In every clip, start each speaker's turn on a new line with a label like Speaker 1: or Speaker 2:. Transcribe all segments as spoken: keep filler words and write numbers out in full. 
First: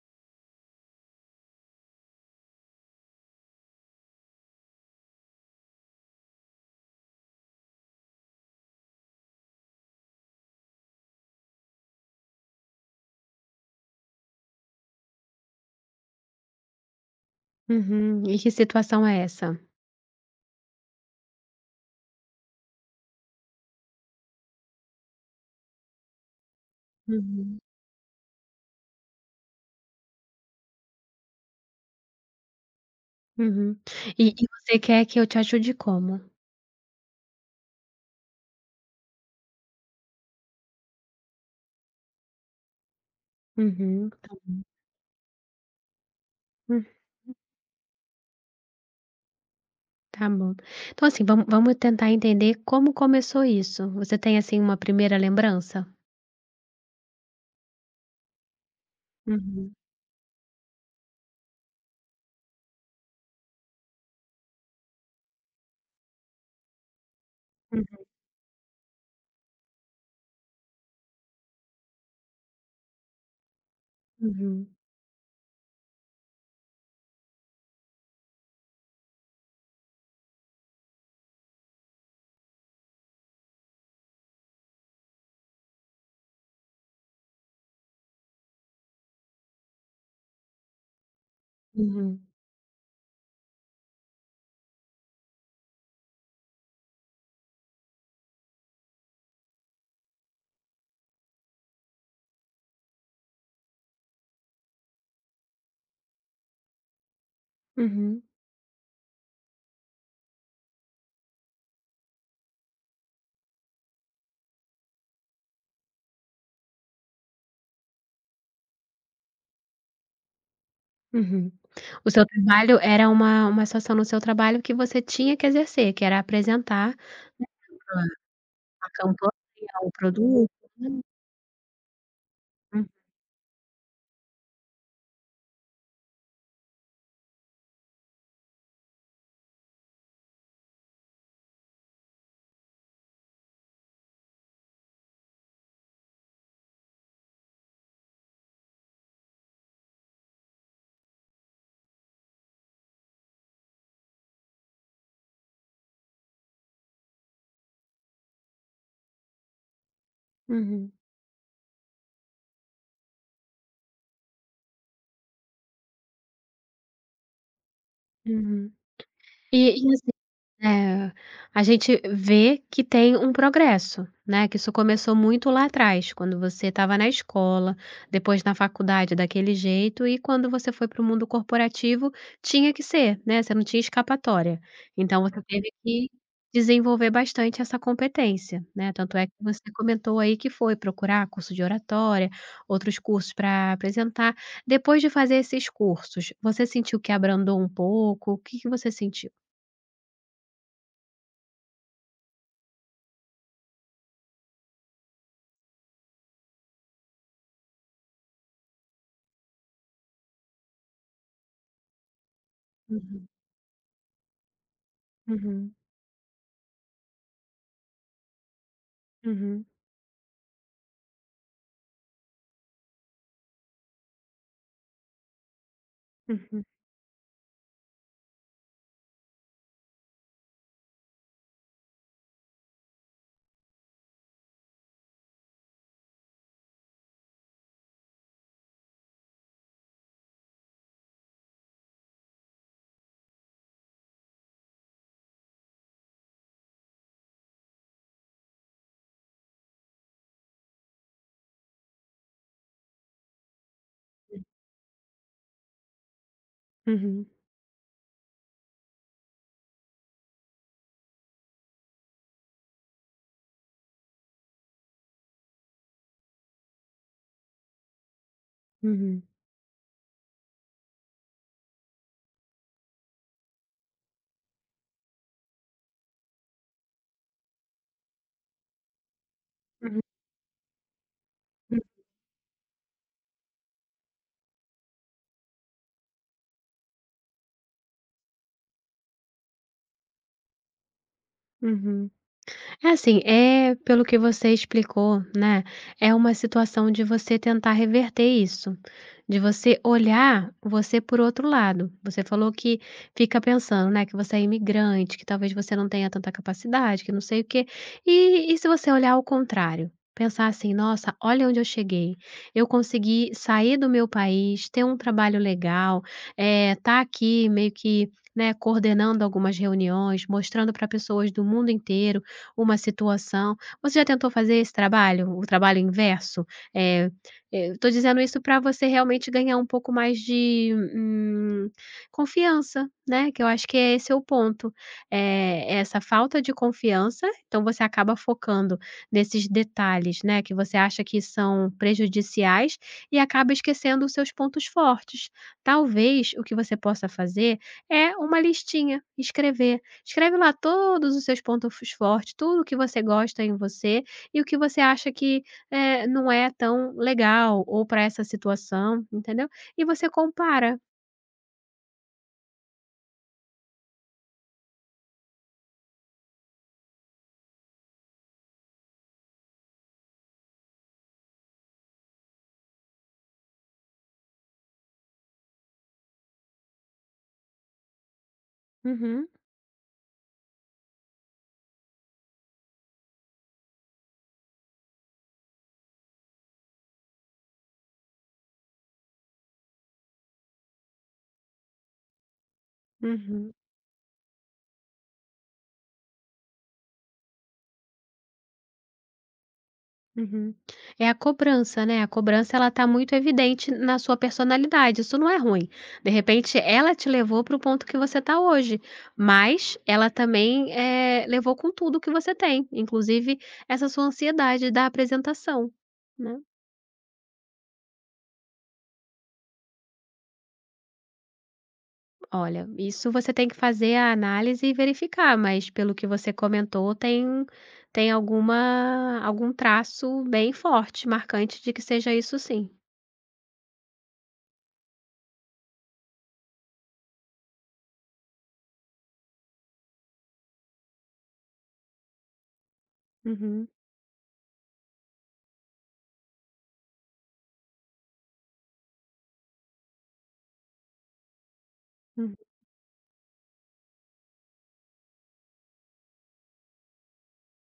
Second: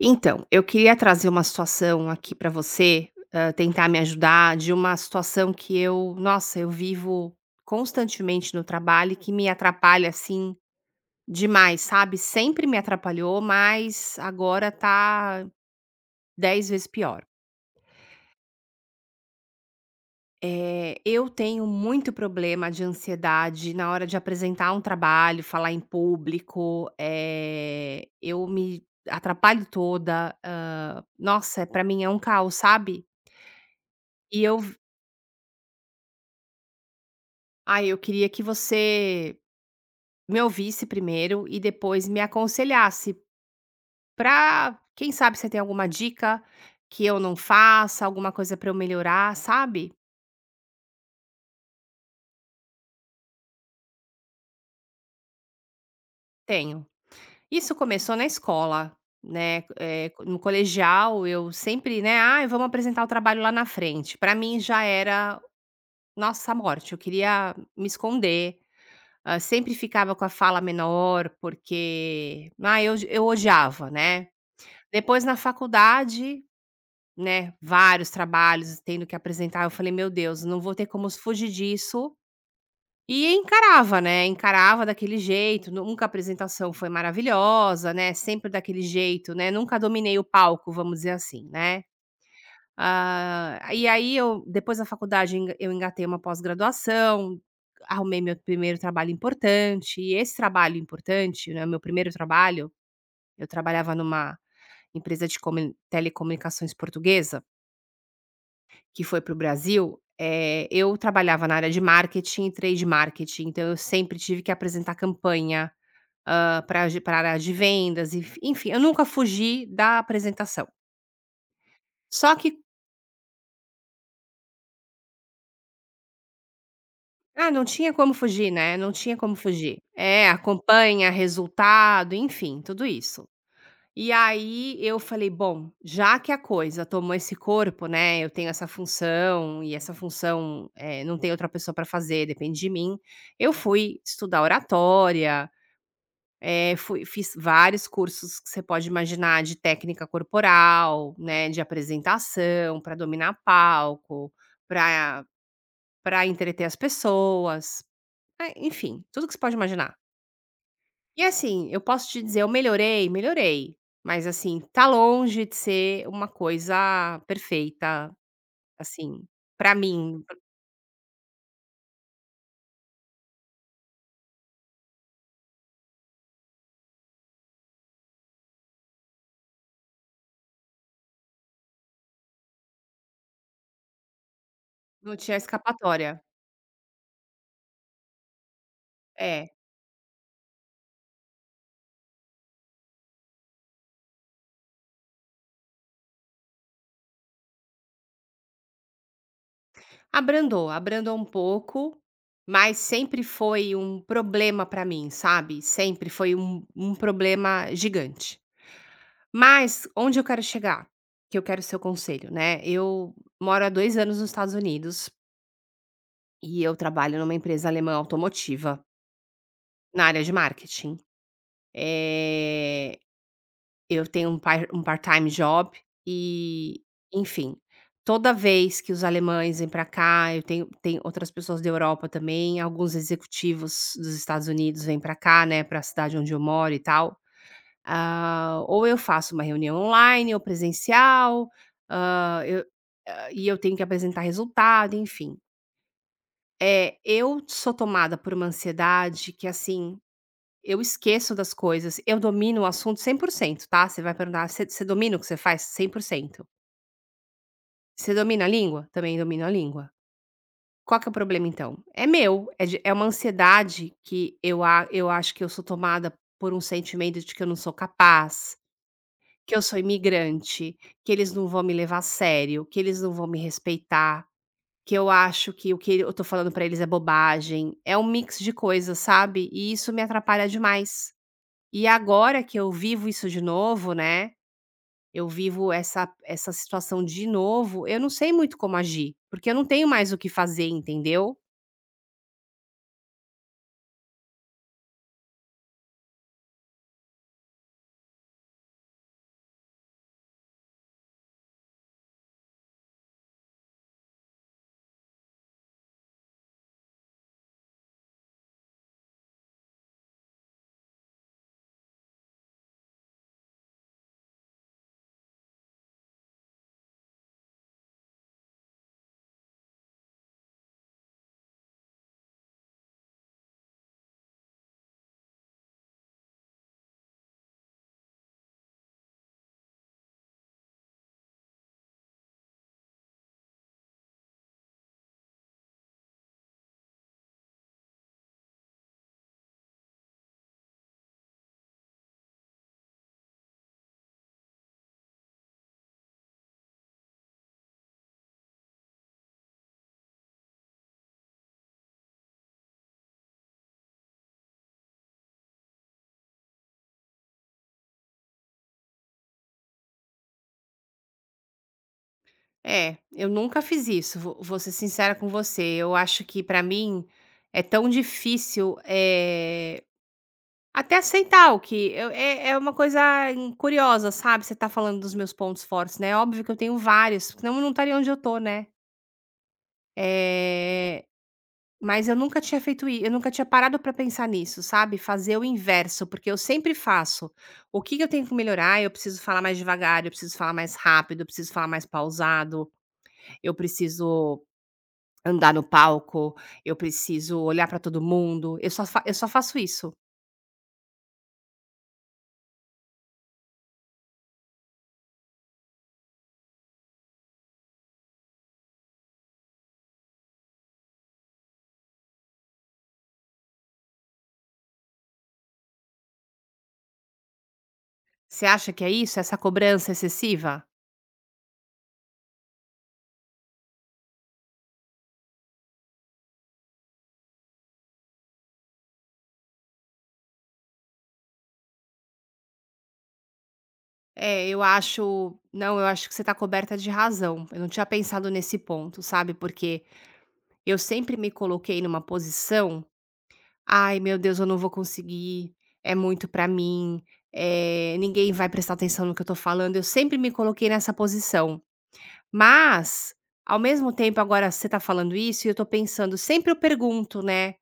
Speaker 1: Então, eu queria trazer uma situação aqui para você, hã, tentar me ajudar de uma situação que eu nossa, eu vivo constantemente no trabalho e que me atrapalha, assim, demais, sabe. Sempre me atrapalhou, mas agora tá dez vezes pior.
Speaker 2: Uhum. E que situação é essa?
Speaker 1: Eh, eu tenho muito problema de ansiedade na hora de apresentar um trabalho, falar em público,
Speaker 2: Uhum,
Speaker 1: eh, eu me atrapalho toda, hã, nossa, para mim é um caos, sabe.
Speaker 2: uhum. E
Speaker 1: E
Speaker 2: e
Speaker 1: eu
Speaker 2: você quer que eu te ajude como?
Speaker 1: Ai, eu queria que você me ouvisse primeiro e depois me aconselhasse
Speaker 2: Uhum, tá bom.
Speaker 1: pra, quem sabe, você tem alguma dica
Speaker 2: Hum,
Speaker 1: que eu não faça, alguma coisa pra eu melhorar, sabe?
Speaker 2: tá bom. Então, assim, vamos vamos tentar entender como começou isso. Você tem, assim, uma primeira lembrança?
Speaker 1: Tenho. Isso começou na escola, né,
Speaker 2: Uhum,
Speaker 1: eh, no colegial eu sempre, né: "Ah, vamos apresentar o trabalho lá na frente". Pra mim já era, nossa, a morte, eu queria me
Speaker 2: uhum,
Speaker 1: esconder, hã, sempre ficava com a fala menor porque, ah, eu eu odiava, né.
Speaker 2: uhum,
Speaker 1: Depois na faculdade, né, vários trabalhos tendo que apresentar, eu falei: "Meu Deus, não vou ter como fugir disso", e encarava, né, encarava daquele jeito, nunca a apresentação foi maravilhosa, né, sempre daquele jeito, né, nunca dominei o palco, vamos dizer assim, né.
Speaker 2: uhum,
Speaker 1: Ah, e aí eu depois da faculdade eu eu engatei uma pós-graduação, arrumei meu primeiro trabalho importante, e esse trabalho importante, né, meu primeiro trabalho, eu trabalhava numa empresa de comu telecomunicações portuguesa
Speaker 2: uhum,
Speaker 1: que foi para o Brasil. Eh, eu trabalhava na área de marketing e trade marketing, então eu sempre tive que apresentar campanha, para ge para área de vendas, enf enfim, eu nunca fugi da apresentação.
Speaker 2: uhum. O seu
Speaker 1: Só que
Speaker 2: trabalho era uma uma situação no seu trabalho que você tinha que exercer, que era apresentar, né,
Speaker 1: ah, não tinha como
Speaker 2: a
Speaker 1: fugir, né,
Speaker 2: a
Speaker 1: não tinha
Speaker 2: campanha,
Speaker 1: como fugir.
Speaker 2: o
Speaker 1: É, a
Speaker 2: produto, né.
Speaker 1: campanha, resultado, enfim, tudo
Speaker 2: Uhum,
Speaker 1: isso. E aí eu falei: "Bom, já que a coisa tomou esse corpo, né, eu tenho essa função e essa função, eh, não tem outra pessoa para fazer, depende de mim", eu fui estudar oratória, eh, fui fiz vários cursos que você pode imaginar de técnica corporal, né, de apresentação, para dominar palco, para para entreter as pessoas, eh, enfim, tudo que você pode imaginar.
Speaker 2: uhum,
Speaker 1: E assim, eu posso te dizer, eu melhorei, melhorei, mas assim, tá longe de ser uma coisa perfeita,
Speaker 2: uhum.
Speaker 1: assim, pra
Speaker 2: E e
Speaker 1: mim,
Speaker 2: É, a gente vê que tem um progresso, né, que isso começou muito lá atrás, quando você estava na escola, depois na faculdade daquele jeito e quando você foi para o mundo corporativo tinha que ser, né, você não tinha escapatória.
Speaker 1: não
Speaker 2: Então
Speaker 1: tinha
Speaker 2: você teve que
Speaker 1: escapatória.
Speaker 2: desenvolver bastante essa competência, né, tanto é que
Speaker 1: É,
Speaker 2: você comentou aí que foi procurar curso de oratória, outros cursos para apresentar. Depois de fazer esses cursos, você sentiu que abrandou um pouco? O que que você sentiu?
Speaker 1: abrandou, abrandou um pouco, mas sempre foi um problema pra mim, sabe, sempre foi um um problema gigante. Mas onde eu quero chegar? Que eu quero seu conselho, né, eu
Speaker 2: Uhum.
Speaker 1: moro há dois anos nos Estados Unidos
Speaker 2: Uhum,
Speaker 1: e eu trabalho numa empresa alemã automotiva,
Speaker 2: uhum,
Speaker 1: na área de marketing. Eh, eu tenho um par um part-time job
Speaker 2: uhum,
Speaker 1: e, enfim, toda vez que os alemães vêm para cá, eu tenho tem outras pessoas da Europa também, alguns executivos dos Estados Unidos vêm para cá, né, para a cidade onde eu moro e tal. Ah, ou eu faço uma reunião online ou presencial. Ah, eu hã, e eu tenho que apresentar resultado, enfim. É, eu sou tomada por uma ansiedade que, assim, eu esqueço das coisas, eu domino o assunto cem por cento, tá. Você vai perguntar: "Você você domina o que você faz?" cem por cento.
Speaker 2: uhum,
Speaker 1: "Você domina a língua?" Também domino a língua. Qual que é o problema então? É meu, é de é uma ansiedade que eu a eu acho que eu sou tomada por um sentimento de que eu não sou capaz,
Speaker 2: uhum,
Speaker 1: que eu sou imigrante, que eles não vão me levar a sério, que eles não vão me respeitar, que eu acho que o que eu tô falando pra eles é bobagem. É um mix de coisas, sabe, e isso
Speaker 2: uhum,
Speaker 1: me atrapalha demais.
Speaker 2: uhum.
Speaker 1: E agora que eu vivo isso de novo, né, eu vivo essa essa situação de novo, eu não sei muito como agir, porque eu não tenho mais o que fazer, entendeu.
Speaker 2: Uhum. É, assim, é pelo que você explicou, né, é uma situação de você tentar reverter isso, de você olhar você por outro lado. Você falou que fica pensando, né, que você é imigrante, que talvez você não tenha tanta capacidade, que não sei o quê. E e se você olhar ao contrário? Pensar assim: "Nossa, olha onde eu cheguei. Eu consegui sair do meu país, ter um trabalho legal, eh, tá aqui meio que, né, coordenando algumas reuniões, mostrando para pessoas do mundo inteiro uma situação. Você já tentou fazer esse trabalho, o trabalho inverso? Eh, eh, eu tô dizendo isso para você realmente ganhar um pouco mais de, hum, confiança, né, que eu acho que é esse é o ponto. Eh, essa falta de confiança, então você acaba focando nesses detalhes, né, que você acha que são prejudiciais e acaba esquecendo os seus pontos fortes. Talvez o que você possa fazer é uma listinha, escrever. Escreve lá todos os seus pontos fortes, tudo o que você gosta em você e o que você acha que, eh, não é tão legal ou para essa situação, entendeu? E você compara.
Speaker 1: É, eu nunca fiz isso, vou vou ser sincera com você, eu acho que pra mim é tão difícil, eh, até aceitar o que eu é é uma coisa hum, curiosa, sabe, você tá falando dos meus pontos fortes, né, é óbvio que eu tenho vários, senão eu não estaria onde eu tô, né.
Speaker 2: Uhum,
Speaker 1: É. Mas eu nunca tinha feito isso, eu nunca tinha parado para pensar nisso, sabe, fazer o inverso, porque eu sempre faço, o que que eu tenho que melhorar? Eu preciso falar mais devagar, eu preciso falar mais rápido, eu preciso falar mais pausado,
Speaker 2: uhum,
Speaker 1: eu preciso andar no palco, eu preciso olhar para todo mundo, eu só fa eu só faço isso.
Speaker 2: uhum. É a cobrança, né, a cobrança ela tá muito evidente na sua personalidade, isso não é ruim. De repente ela te levou para o ponto que você tá hoje, mas ela também, eh, levou com tudo que você tem, inclusive essa sua ansiedade da apresentação, né.
Speaker 1: Você acha que é isso, essa cobrança excessiva?
Speaker 2: Olha, isso você tem que fazer a análise e verificar, mas pelo que você comentou, tem tem alguma algum traço bem forte, marcante de que seja isso sim.
Speaker 1: É, eu acho, não, eu acho que você tá coberta de razão, eu não tinha pensado nesse ponto, sabe, porque eu sempre me coloquei numa posição:
Speaker 2: Uhum,
Speaker 1: "Ai, meu Deus, eu não vou conseguir, é muito pra mim, eh, ninguém vai prestar atenção no que eu tô falando". Eu sempre me coloquei nessa posição.
Speaker 2: uhum,
Speaker 1: Mas, ao mesmo tempo, agora você tá falando isso e eu tô pensando, sempre eu pergunto, né,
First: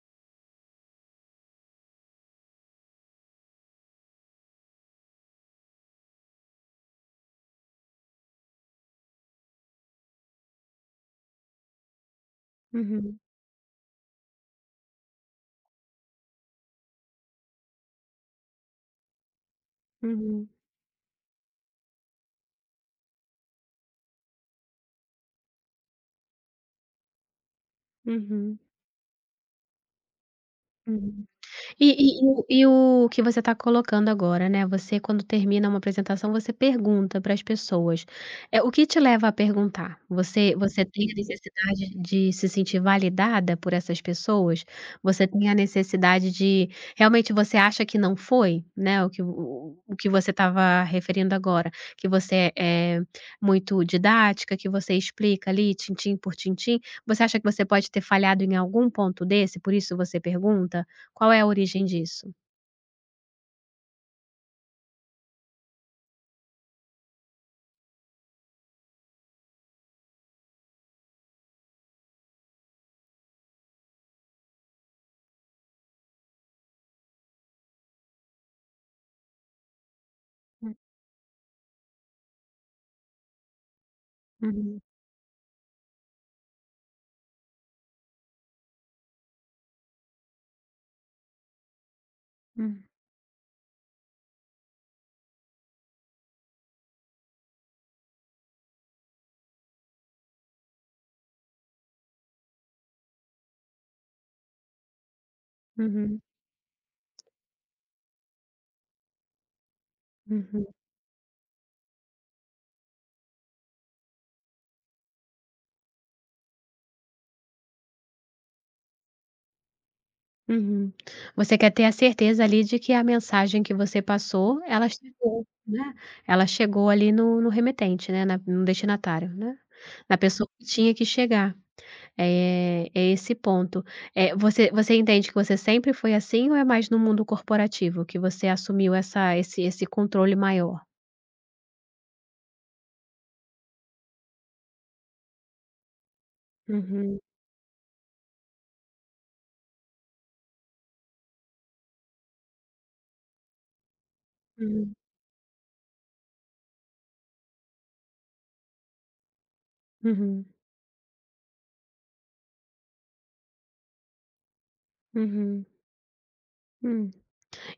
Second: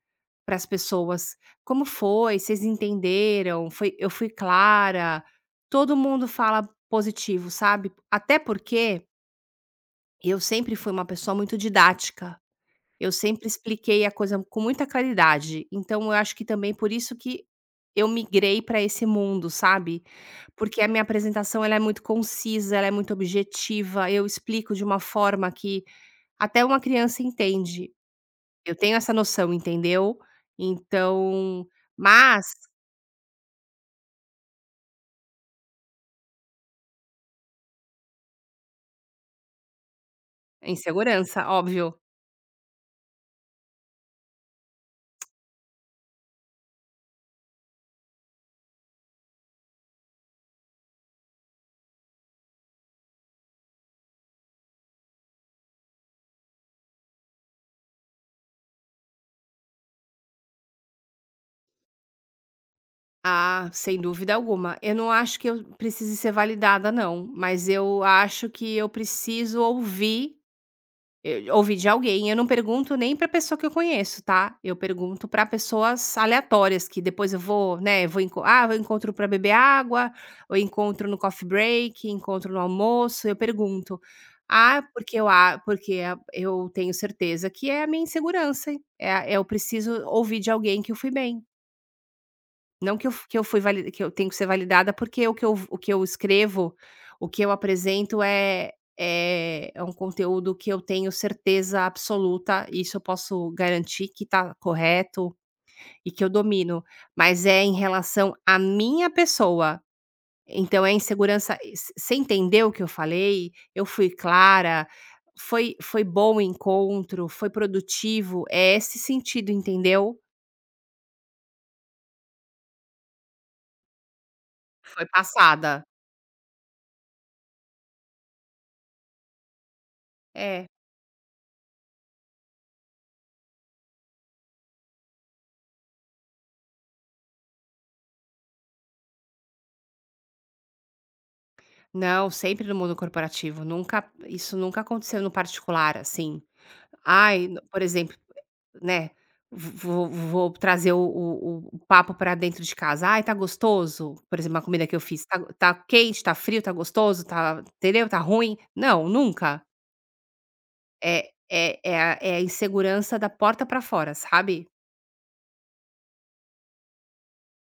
Speaker 1: para as pessoas: "Como foi? Vocês entenderam? Foi Eu fui clara?". Todo mundo fala positivo, sabe? Até porque eu sempre fui uma pessoa muito didática. Eu
Speaker 2: uhum,
Speaker 1: sempre expliquei a coisa com muita claridade, então eu acho que também por isso que eu migrei para esse mundo, sabe.
Speaker 2: uhum,
Speaker 1: Porque a minha apresentação, ela é muito concisa, ela é muito objetiva, eu explico de uma forma que até uma criança entende.
Speaker 2: uhum,
Speaker 1: Eu tenho essa noção, entendeu.
Speaker 2: uhum.
Speaker 1: Então,
Speaker 2: E e e o
Speaker 1: mas
Speaker 2: e o que você está colocando agora, né, você quando termina uma apresentação, você pergunta para as pessoas. É o que te leva a perguntar? Você
Speaker 1: em
Speaker 2: você tem a
Speaker 1: segurança,
Speaker 2: necessidade
Speaker 1: óbvio.
Speaker 2: de se sentir validada por essas pessoas? Você tem a necessidade de realmente você acha que não foi, né, o que o o que você estava referindo agora, que você é muito didática, que você explica ali, tintim por tintim. Você acha que você pode ter falhado em algum ponto desse, por isso você pergunta? Qual é a origem disso?
Speaker 1: Ah, sem dúvida alguma. Eu não acho que eu precise ser validada, não, mas eu acho que eu preciso ouvir. Eu ouvi de alguém, eu não pergunto nem pra pessoa que eu conheço, tá. Eu pergunto pra pessoas aleatórias que depois eu vou, né, vou enco ah, eu encontro pra beber água, ou
Speaker 2: Hum,
Speaker 1: encontro no coffee break, encontro no almoço, eu pergunto.
Speaker 2: uhum,
Speaker 1: Ah, porque eu a porque a, eu tenho certeza que é a minha insegurança, hein? É a Eu preciso ouvir de alguém que eu fui bem.
Speaker 2: hum,
Speaker 1: Não que eu f que eu fui vali que eu tenho que ser validada, porque o que eu o que eu escrevo, o que eu apresento é é é um conteúdo que eu tenho certeza absoluta, e isso eu posso garantir que tá correto e
Speaker 2: uhum,
Speaker 1: que eu domino, mas é em relação à minha pessoa.
Speaker 2: uhum,
Speaker 1: Então é insegurança e você você entendeu o que eu falei? Eu fui clara? Foi foi bom o encontro? Foi produtivo? É esse sentido, entendeu?
Speaker 2: uhum. Você quer ter a certeza ali de que a mensagem que você passou, ela
Speaker 1: Foi
Speaker 2: chegou,
Speaker 1: passada.
Speaker 2: né, ela chegou ali no no remetente, né, na no destinatário, né, na pessoa que
Speaker 1: É.
Speaker 2: tinha que chegar. Eh, é esse ponto. Eh, você você entende que você sempre foi assim ou é mais no mundo corporativo que você assumiu essa esse esse controle maior?
Speaker 1: Não, sempre no mundo corporativo, nunca isso nunca aconteceu no particular, assim.
Speaker 2: Uhum,
Speaker 1: Ai, no- por exemplo, né, vou vou trazer o o o papo para dentro de casa: "Ai, tá gostoso?", por exemplo, uma comida
Speaker 2: uhum,
Speaker 1: que eu fiz: "Tá tá quente, tá frio, tá gostoso, tá, entendeu, tá ruim?". Não, nunca.
Speaker 2: uhum,
Speaker 1: É é é a é a insegurança da porta para fora, sabe?
Speaker 2: uhum, hum.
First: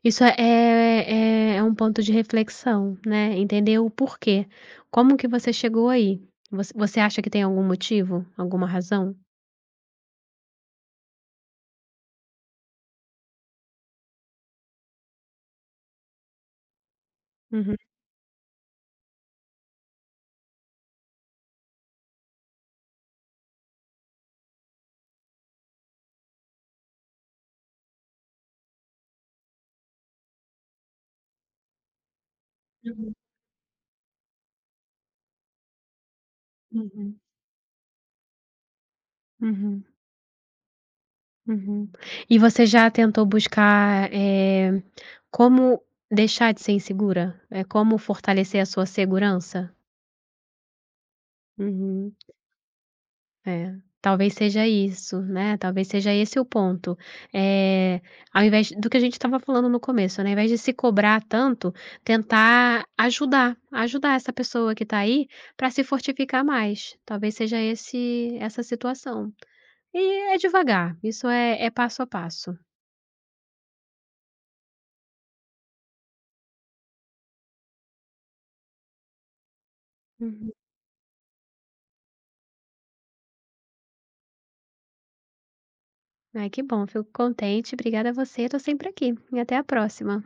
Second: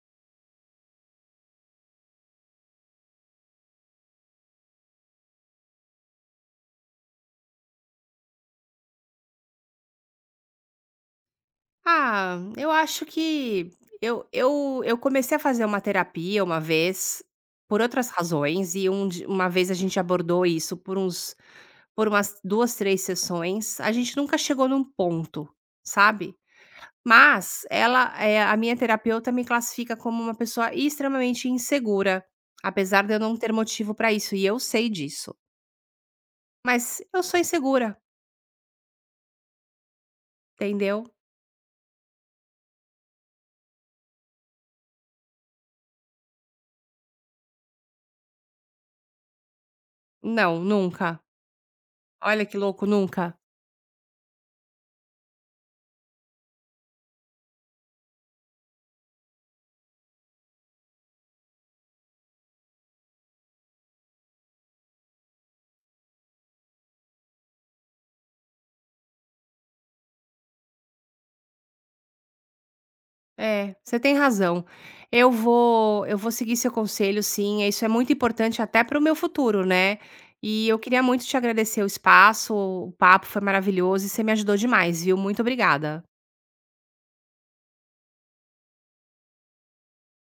Speaker 2: Isso é é é um ponto de reflexão, né, entender o porquê. Como que você chegou aí? Você você acha que tem algum motivo? Alguma razão?
Speaker 1: Ah, eu acho que eu eu eu comecei a fazer uma terapia uma vez,
Speaker 2: Uhum.
Speaker 1: por outras razões, e um di uma vez a gente abordou isso por uns, por umas duas três sessões, a gente nunca chegou num ponto, sabe. Mas ela, eh, a minha terapeuta me classifica como uma pessoa extremamente insegura, apesar de
Speaker 2: Uhum,
Speaker 1: eu não ter motivo pra isso, e eu sei disso. Mas
Speaker 2: uhum,
Speaker 1: eu sou insegura,
Speaker 2: uhum,
Speaker 1: entendeu.
Speaker 2: uhum. E você já tentou buscar, eh, como deixar de ser insegura? É como fortalecer a sua segurança?
Speaker 1: Não, nunca.
Speaker 2: Uhum.
Speaker 1: Olha que louco, nunca.
Speaker 2: É, talvez seja isso, né, talvez seja esse o ponto. Eh, Ao invés do que a gente estava falando no começo, né, ao invés de se cobrar tanto, tentar ajudar, ajudar essa pessoa que está aí para se fortificar mais. Talvez seja esse essa situação. E é devagar, isso é é passo a passo.
Speaker 1: É, você tem razão. Eu vou eu vou seguir seu conselho, sim, isso é muito importante até para o meu futuro, né.
Speaker 2: Uhum.
Speaker 1: E eu queria muito te agradecer o espaço, o papo foi maravilhoso e você me ajudou demais, viu. Muito obrigada.
Speaker 2: Ai, que bom, fico contente. Obrigada a você, estou sempre aqui. E até a próxima.